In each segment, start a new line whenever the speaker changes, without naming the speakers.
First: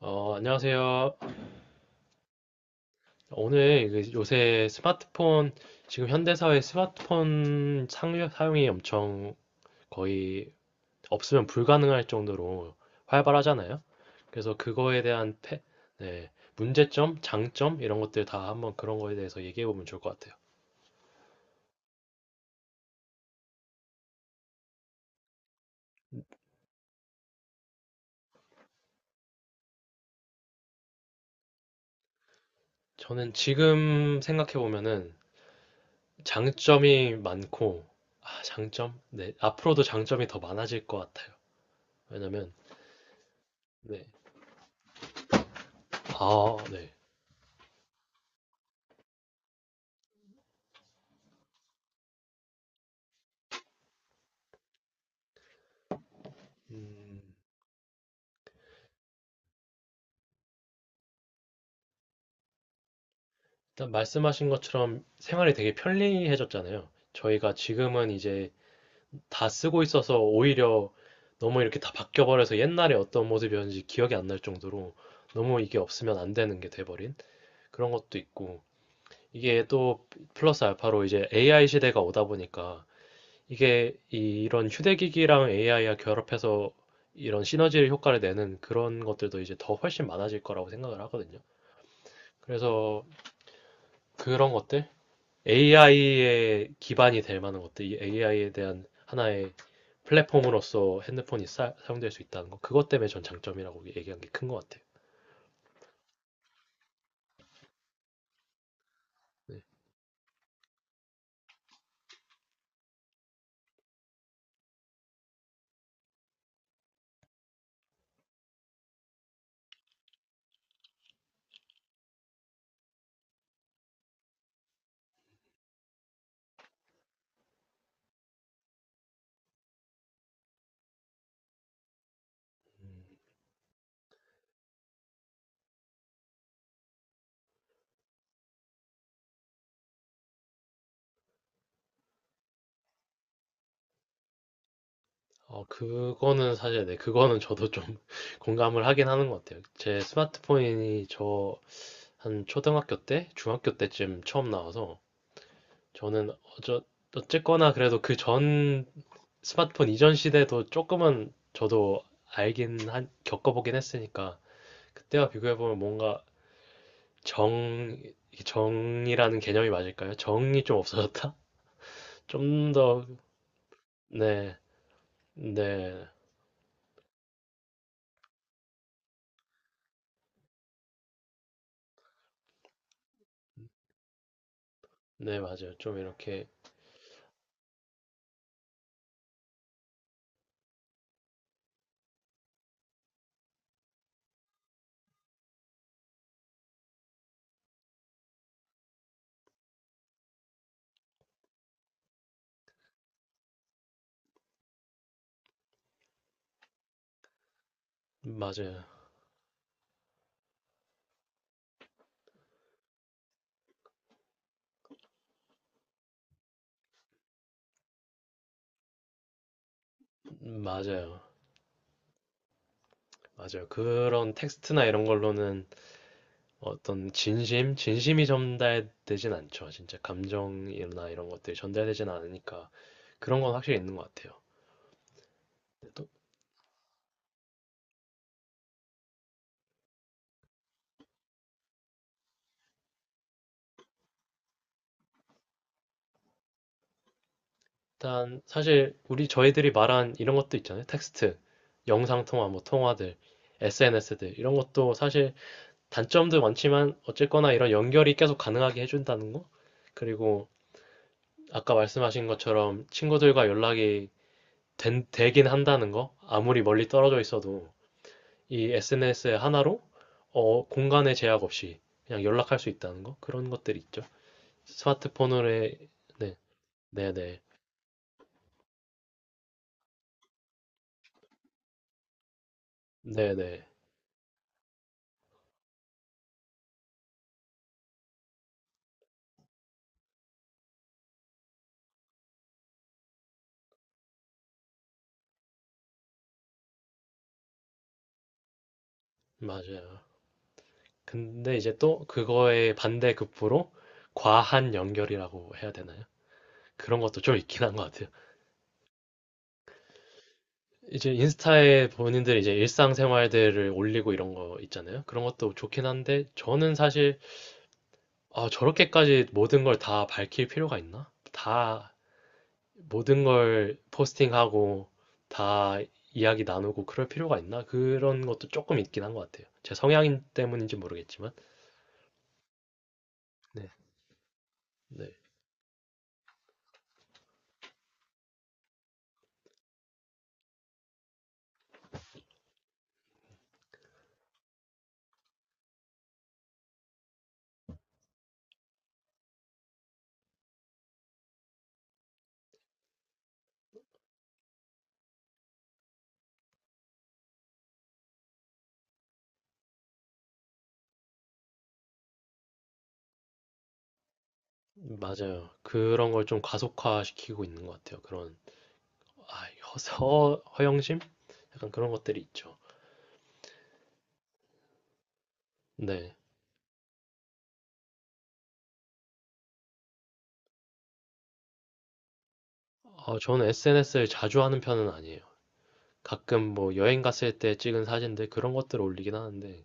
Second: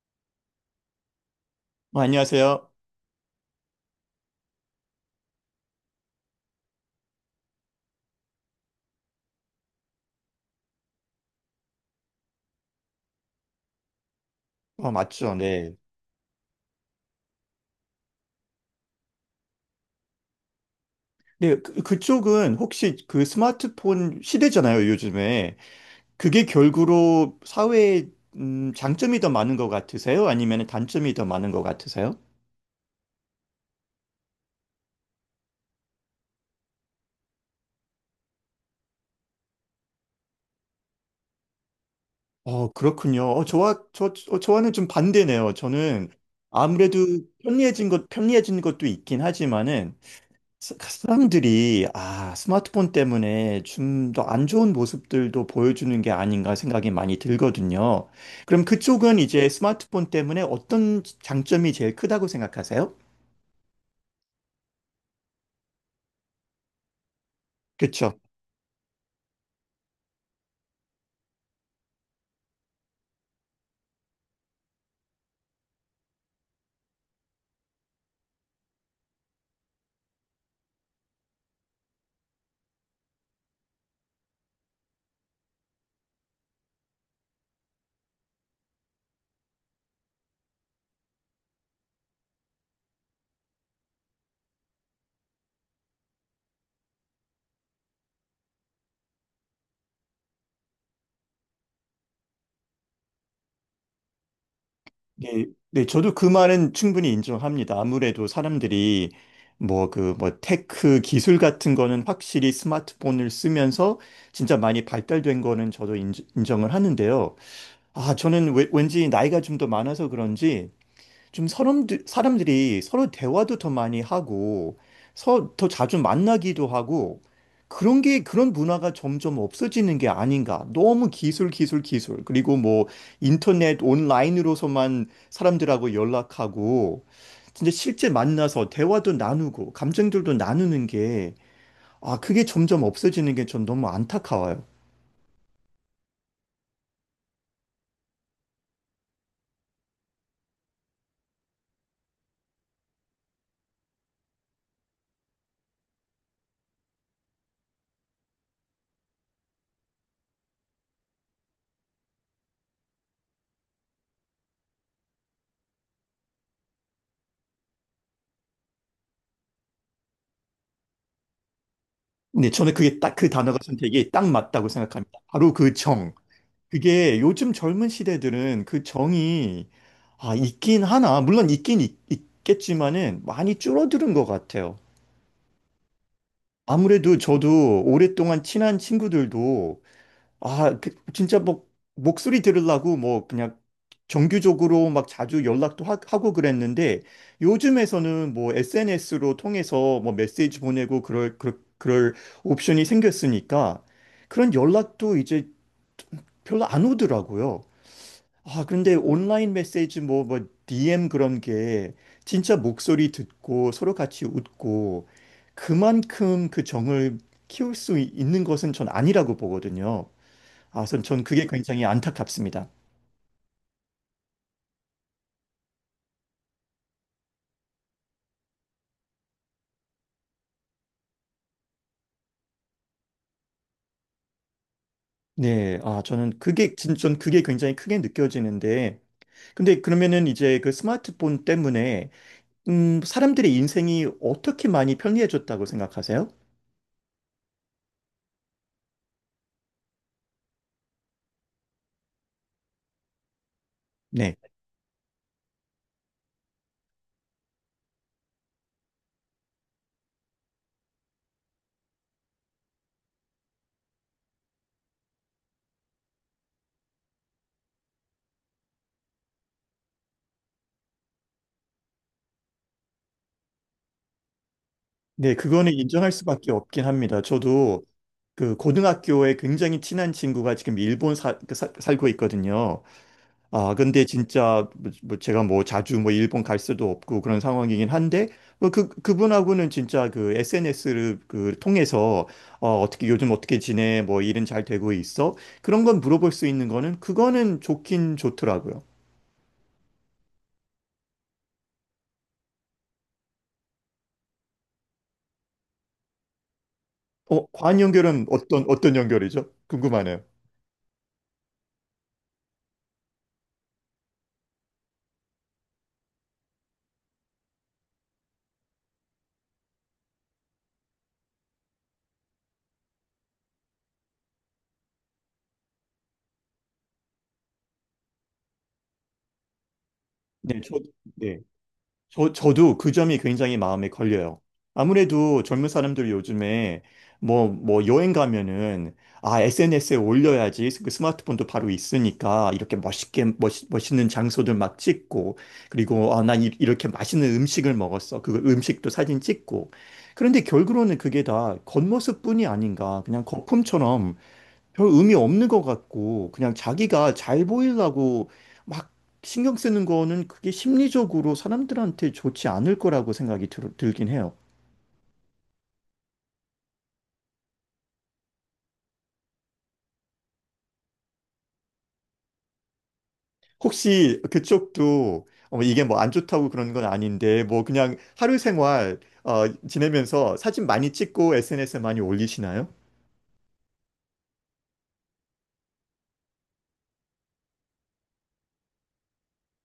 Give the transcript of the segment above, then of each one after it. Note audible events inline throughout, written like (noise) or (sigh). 안녕하세요.
안녕하세요.
오늘 그 요새 스마트폰, 지금 현대사회 스마트폰 사용이 엄청 거의 없으면 불가능할 정도로 활발하잖아요. 그래서 그거에
맞죠.
대한
네.
네, 문제점, 장점, 이런 것들 다 한번 그런 거에 대해서 얘기해 보면 좋을 것 같아요.
네, 그쪽은 혹시 그 스마트폰 시대잖아요, 요즘에. 그게 결국으로 사회에 장점이 더 많은 것 같으세요? 아니면 단점이 더 많은 것 같으세요?
저는 지금 생각해 보면은 장점이 많고, 아, 장점? 네, 앞으로도 장점이 더 많아질 것 같아요. 왜냐면,
그렇군요. 어, 저와,
네.
저, 저- 저와는 좀 반대네요. 저는
아, 네.
아무래도 편리해진 것도 있긴 하지만은 사람들이 스마트폰 때문에 좀 더 안 좋은 모습들도 보여주는 게 아닌가 생각이 많이
음,
들거든요. 그럼 그쪽은 이제 스마트폰 때문에 어떤 장점이 제일 크다고 생각하세요?
일단 말씀하신 것처럼 생활이 되게 편리해졌잖아요. 저희가 지금은
그렇죠.
이제 다 쓰고 있어서 오히려 너무 이렇게 다 바뀌어버려서 옛날에 어떤 모습이었는지 기억이 안 날 정도로 너무 이게 없으면 안 되는 게 돼버린 그런 것도 있고 이게 또 플러스 알파로 이제 AI 시대가 오다 보니까 이게 이런 휴대기기랑 AI와 결합해서 이런 시너지 효과를 내는 그런 것들도 이제 더 훨씬 많아질 거라고 생각을 하거든요. 그래서 그런 것들? AI의 기반이 될 만한 것들, 이 AI에 대한 하나의 플랫폼으로서 핸드폰이 사용될 수 있다는 거, 그것 때문에 전 장점이라고 얘기한 게 큰 것 같아요.
네, 네, 저도 그 말은 충분히 인정합니다. 아무래도 사람들이
네.
뭐 그 뭐 테크 기술 같은 거는 확실히 스마트폰을 쓰면서 진짜 많이 발달된 거는 저도 정을 하는데요. 저는 왠지 나이가 좀 더 많아서 그런지 좀 사람들이 서로 대화도 더 많이 하고, 더 자주 만나기도 하고, 그런 문화가 점점 없어지는 게 아닌가. 너무 기술, 기술, 기술. 그리고 뭐, 인터넷 온라인으로서만 사람들하고 연락하고, 진짜 실제 만나서 대화도 나누고, 감정들도 나누는 게, 그게 점점 없어지는 게 전 너무 안타까워요.
어, 그거는 사실, 네, 그거는 저도 좀 (laughs) 공감을 하긴 하는 것 같아요. 제 스마트폰이 저 한 초등학교 때, 중학교 때쯤 처음 나와서, 저는 어쨌거나 그래도 그 전 스마트폰 이전 시대도 조금은 저도 알긴 한, 겪어보긴 했으니까, 그때와 비교해보면 뭔가 정 정이라는 개념이 맞을까요? 정이 좀 없어졌다? (laughs)
네,
좀
저는 그게
더,
딱 그 단어가 선택이 딱
네,
맞다고 생각합니다. 바로 그
네,
정. 그게 요즘 젊은 시대들은 그 정이 있긴 하나. 물론 겠지만은 많이 줄어드는 것 같아요.
네, 맞아요. 좀 이렇게,
아무래도 저도 오랫동안 친한 친구들도 진짜 뭐 목소리 들으려고 뭐 그냥 정규적으로 막 자주 연락도 고 그랬는데 요즘에서는 뭐 SNS로 통해서 뭐 메시지 보내고 그럴 옵션이 생겼으니까 그런 연락도 이제 별로 안 오더라고요.
맞아요.
근데 온라인 메시지 DM 그런 게 진짜 목소리 듣고 서로 같이 웃고 그만큼 그 정을 키울 수 있는 것은 전 아니라고 보거든요. 아, 전,
맞아요.
전 그게 굉장히 안타깝습니다.
맞아요. 그런 텍스트나 이런 걸로는 어떤 진심, 진심이 전달되진 않죠. 진짜 감정이나 이런 것들이 전달되진 않으니까 그런 건 확실히 있는 것 같아요.
네,
또
전 그게 굉장히 크게 느껴지는데. 근데 그러면은 이제 그 스마트폰 때문에, 사람들의 인생이 어떻게 많이 편리해졌다고 생각하세요?
일단 사실 우리 저희들이 말한 이런 것도 있잖아요. 텍스트, 영상통화, 뭐 통화들,
네.
SNS들 이런 것도 사실 단점도 많지만 어쨌거나 이런 연결이 계속 가능하게 해준다는 거? 그리고 아까 말씀하신 것처럼 친구들과 연락이 되긴 한다는 거? 아무리 멀리 떨어져 있어도 이 SNS 하나로 어, 공간의 제약 없이 그냥 연락할 수 있다는 거? 그런 것들이 있죠.
네, 그거는
스마트폰으로의
인정할
네,
수밖에 없긴
네,
합니다.
네,
저도 그 고등학교에 굉장히 친한 친구가 지금 일본 살고 있거든요.
네, 네,
근데 진짜 뭐 제가 뭐 자주 뭐 일본 갈 수도 없고 그런 상황이긴 한데 뭐 그분하고는 진짜 그 SNS를 그 통해서 어떻게 요즘 어떻게 지내? 뭐 일은 잘 되고 있어? 그런 건 물어볼 수 있는 거는 그거는 좋긴 좋더라고요.
맞아요. 근데 이제 또 그거의 반대 급부로 과한 연결이라고 해야 되나요? 그런 것도 좀 있긴 한
과한
것 같아요.
연결은 어떤 연결이죠? 궁금하네요.
이제 인스타에 본인들 이제 일상생활들을 올리고 이런 거 있잖아요. 그런 것도 좋긴 한데 저는 사실 아, 저렇게까지 모든 걸 다 밝힐 필요가 있나? 다 모든 걸 포스팅하고 다 이야기 나누고 그럴 필요가 있나? 그런 것도 조금 있긴 한 것 같아요. 제 성향
네,
때문인지
저,
모르겠지만.
저, 저도 그 점이 굉장히
네,
마음에 걸려요.
네,
아무래도 젊은 사람들 요즘에 뭐 여행 가면은 SNS에 올려야지 그 스마트폰도 바로 있으니까 이렇게 멋있는 장소들 막 찍고 그리고 난 이렇게 맛있는 음식을 먹었어. 그 음식도 사진 찍고. 그런데 결국은 그게 다 겉모습뿐이 아닌가. 그냥 거품처럼 별 의미 없는 것 같고 그냥 자기가 잘 보이려고 막 신경 쓰는 거는 그게 심리적으로 사람들한테 좋지 않을 거라고 생각이 들긴 해요.
맞아요. 그런 걸 좀 가속화시키고 있는 것 같아요. 그런 아, 허, 허영심? 약간 그런 것들이 있죠.
혹시 그쪽도 이게 뭐 안
네.
좋다고 그런 건 아닌데 뭐 그냥 하루 생활 지내면서 사진 많이 찍고 SNS에 많이 올리시나요?
어, 저는 SNS를 자주 하는 편은 아니에요. 가끔 뭐 여행 갔을 때 찍은 사진들 그런 것들을 올리긴 하는데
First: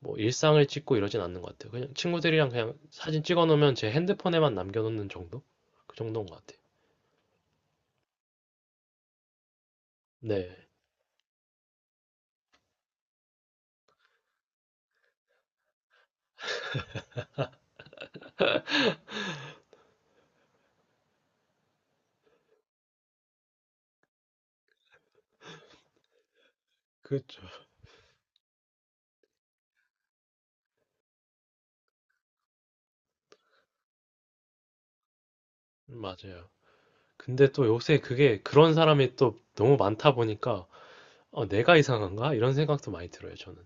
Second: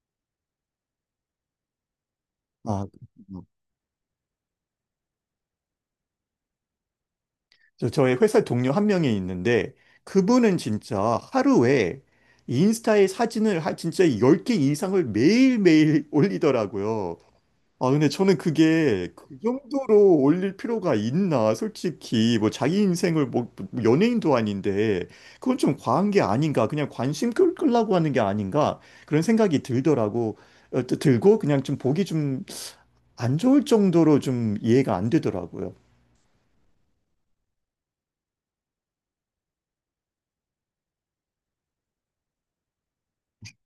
뭐 일상을 찍고 이러진 않는 것 같아요. 그냥 친구들이랑 그냥
아, 그
사진
렇
찍어 놓으면 제 핸드폰에만 남겨놓는 정도? 그 정도인 것 같아요.
저의 회사 동료 한 명이 있는데 그분은
네,
진짜 하루에 인스타에 사진을 한 진짜 10개 이상을 매일매일 (laughs) 올리더라고요. 근데 저는 그게 그 정도로 올릴 필요가 있나? 솔직히, 뭐, 자기 인생을 뭐 연예인도 아닌데, 그건 좀 과한 게 아닌가? 그냥 관심
그렇죠.
끌라고 하는 게 아닌가? 그런 생각이 들더라고. 또 들고, 그냥 좀 보기 좀 안 좋을 정도로 좀 이해가 안 되더라고요.
맞아요. 근데 또 요새 그게 그런 사람이 또 너무 많다 보니까 어, 내가 이상한가? 이런 생각도 많이 들어요, 저는.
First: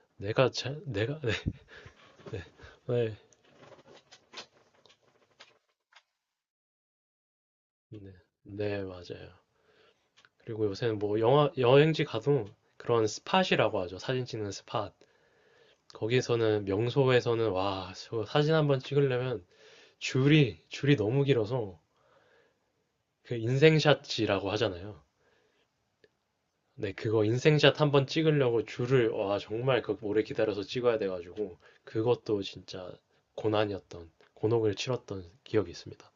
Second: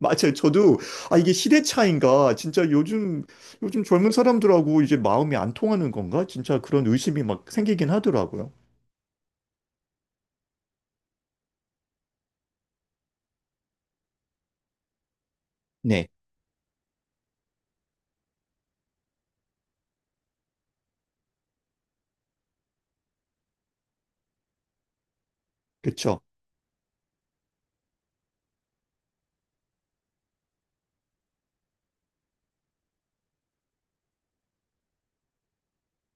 맞아요.
내가 자,
저도,
내가
이게 시대
(laughs)
차인가?
네,
진짜
네,
요즘 젊은 사람들하고 이제 마음이 안 통하는 건가? 진짜 그런 의심이 막 생기긴
네,
하더라고요.
네, 맞아요. 그리고 요새는 뭐 영화, 여행지 가도 그런 스팟이라고 하죠. 사진 찍는 스팟.
네.
거기서는 명소에서는 와, 저 사진 한번 찍으려면 줄이 너무 길어서 그 인생샷이라고 하잖아요.
그쵸.
네, 그거 인생샷 한번 찍으려고 줄을, 와, 정말 그 오래 기다려서 찍어야 돼가지고 그것도 진짜 고난이었던, 곤혹을 치렀던 기억이 있습니다.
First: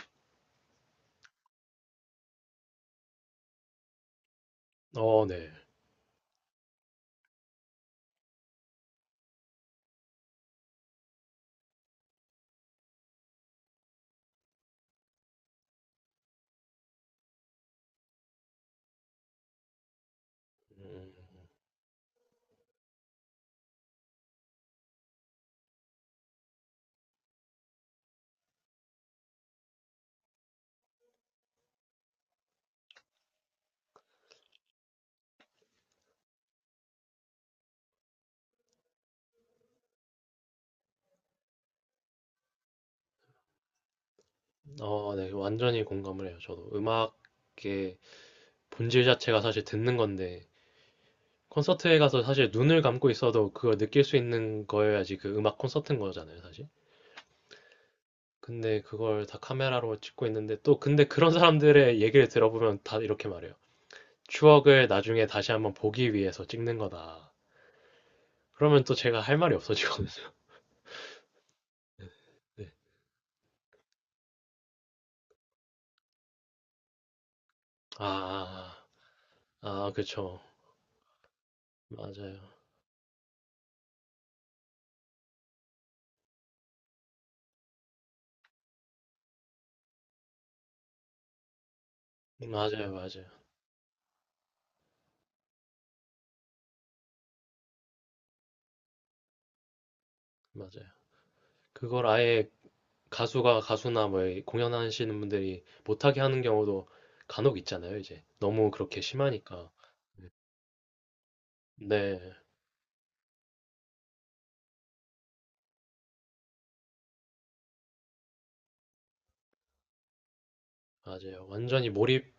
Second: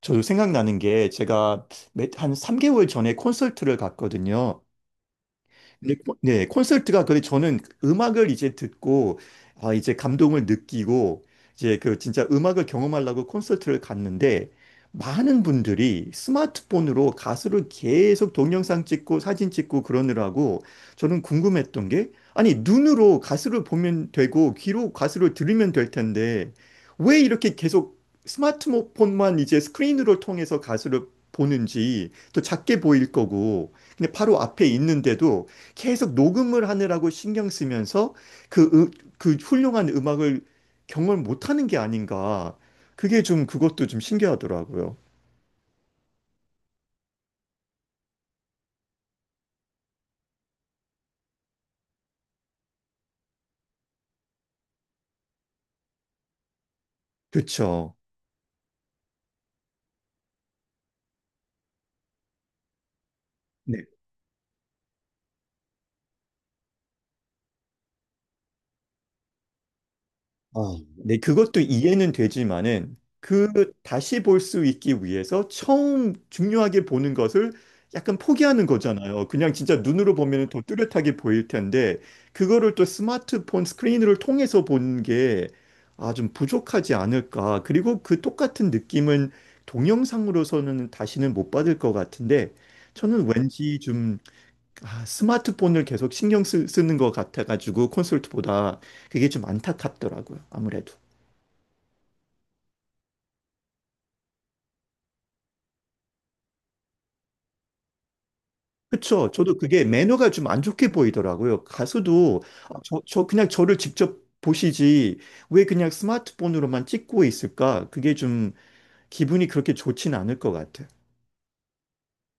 저 생각나는 게 제가 한 3개월 전에 콘서트를 갔거든요.
어, 네.
근데 네, 콘서트가 그래 저는 음악을 이제 듣고 이제 감동을 느끼고 이제 그 진짜 음악을 경험하려고 콘서트를 갔는데 많은 분들이 스마트폰으로 가수를 계속 동영상 찍고 사진 찍고 그러느라고
음,
저는 궁금했던 게 아니 눈으로 가수를 보면 되고 귀로 가수를 들으면 될 텐데 왜 이렇게 계속 스마트폰만 이제 스크린으로 통해서 가수를 보는지 또 작게 보일 거고 근데 바로 앞에 있는데도 계속 녹음을 하느라고 신경 쓰면서 그, 으- 그 훌륭한 음악을 경험을 못하는 게 아닌가. 그게 좀 그것도 좀 신기하더라고요.
어, 네. 완전히 공감을 해요. 저도 음악의 본질 자체가 사실 듣는 건데 콘서트에 가서 사실 눈을 감고 있어도 그걸 느낄 수 있는 거여야지 그 음악 콘서트인 거잖아요, 사실.
그쵸.
근데 그걸 다 카메라로 찍고 있는데 또 근데 그런 (laughs) 사람들의 얘기를 들어보면 다 이렇게 말해요. 추억을 나중에 다시 한번 보기 위해서 찍는 거다. 그러면 또 제가 할 말이 없어지거든요.
아, 네, 그것도 이해는
(laughs) 네.
되지만은 그 다시 볼 수 있기 위해서 처음 중요하게 보는 것을
아,
약간 포기하는
아,
거잖아요. 그냥 진짜
아, 아,
눈으로
그쵸.
보면 더 뚜렷하게 보일 텐데
맞아요.
그거를 또 스마트폰 스크린을 통해서 보는 게 좀 부족하지 않을까. 그리고 그 똑같은 느낌은 동영상으로서는 다시는 못 받을 것 같은데
맞아요,
저는
맞아요,
왠지 좀 스마트폰을 계속 신경 는것 같아가지고 콘솔트보다 그게 좀 안타깝더라고요.
맞아요.
아무래도.
그걸 아예 가수가 가수나 뭐 공연하시는 분들이 못하게 하는 경우도 간혹 있잖아요, 이제. 너무 그렇게
그쵸. 저도
심하니까.
그게 매너가 좀 안 좋게 보이더라고요.
네.
가수도 저 그냥 저를 직접 보시지 왜 그냥 스마트폰으로만 찍고 있을까? 그게 좀 기분이 그렇게 좋진 않을 것 같아요.
맞아요. 완전히 몰입,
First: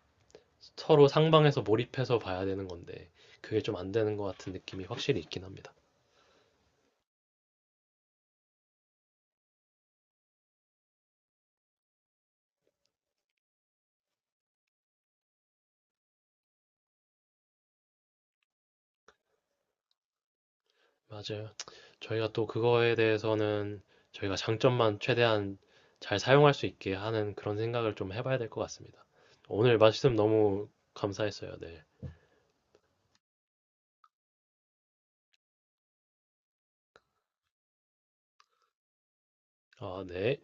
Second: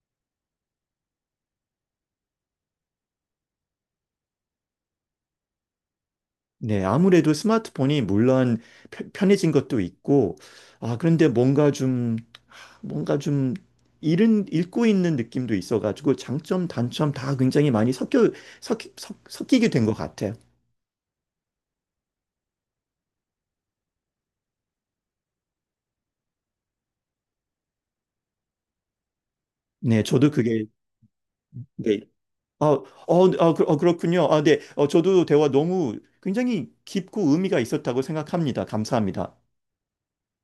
서로 상방에서 몰입해서 봐야 되는 건데, 그게 좀 안 되는 것 같은 느낌이 확실히 있긴 합니다.
네, 아무래도 스마트폰이 물론 편해진 것도 있고, 그런데 뭔가 좀 읽고 있는 느낌도 있어가지고 장점, 단점 다 굉장히 많이 섞이게 된 것 같아요.
맞아요. 저희가 또 그거에 대해서는 저희가 장점만 최대한 잘 사용할 수 있게 하는 그런 생각을 좀 해봐야 될 것 같습니다. 오늘
네,
말씀
저도 그게,
너무 감사했어요. 네.
네. 그렇군요. 네. 저도 대화 너무 굉장히 깊고 의미가 있었다고 생각합니다. 감사합니다.
아, 네.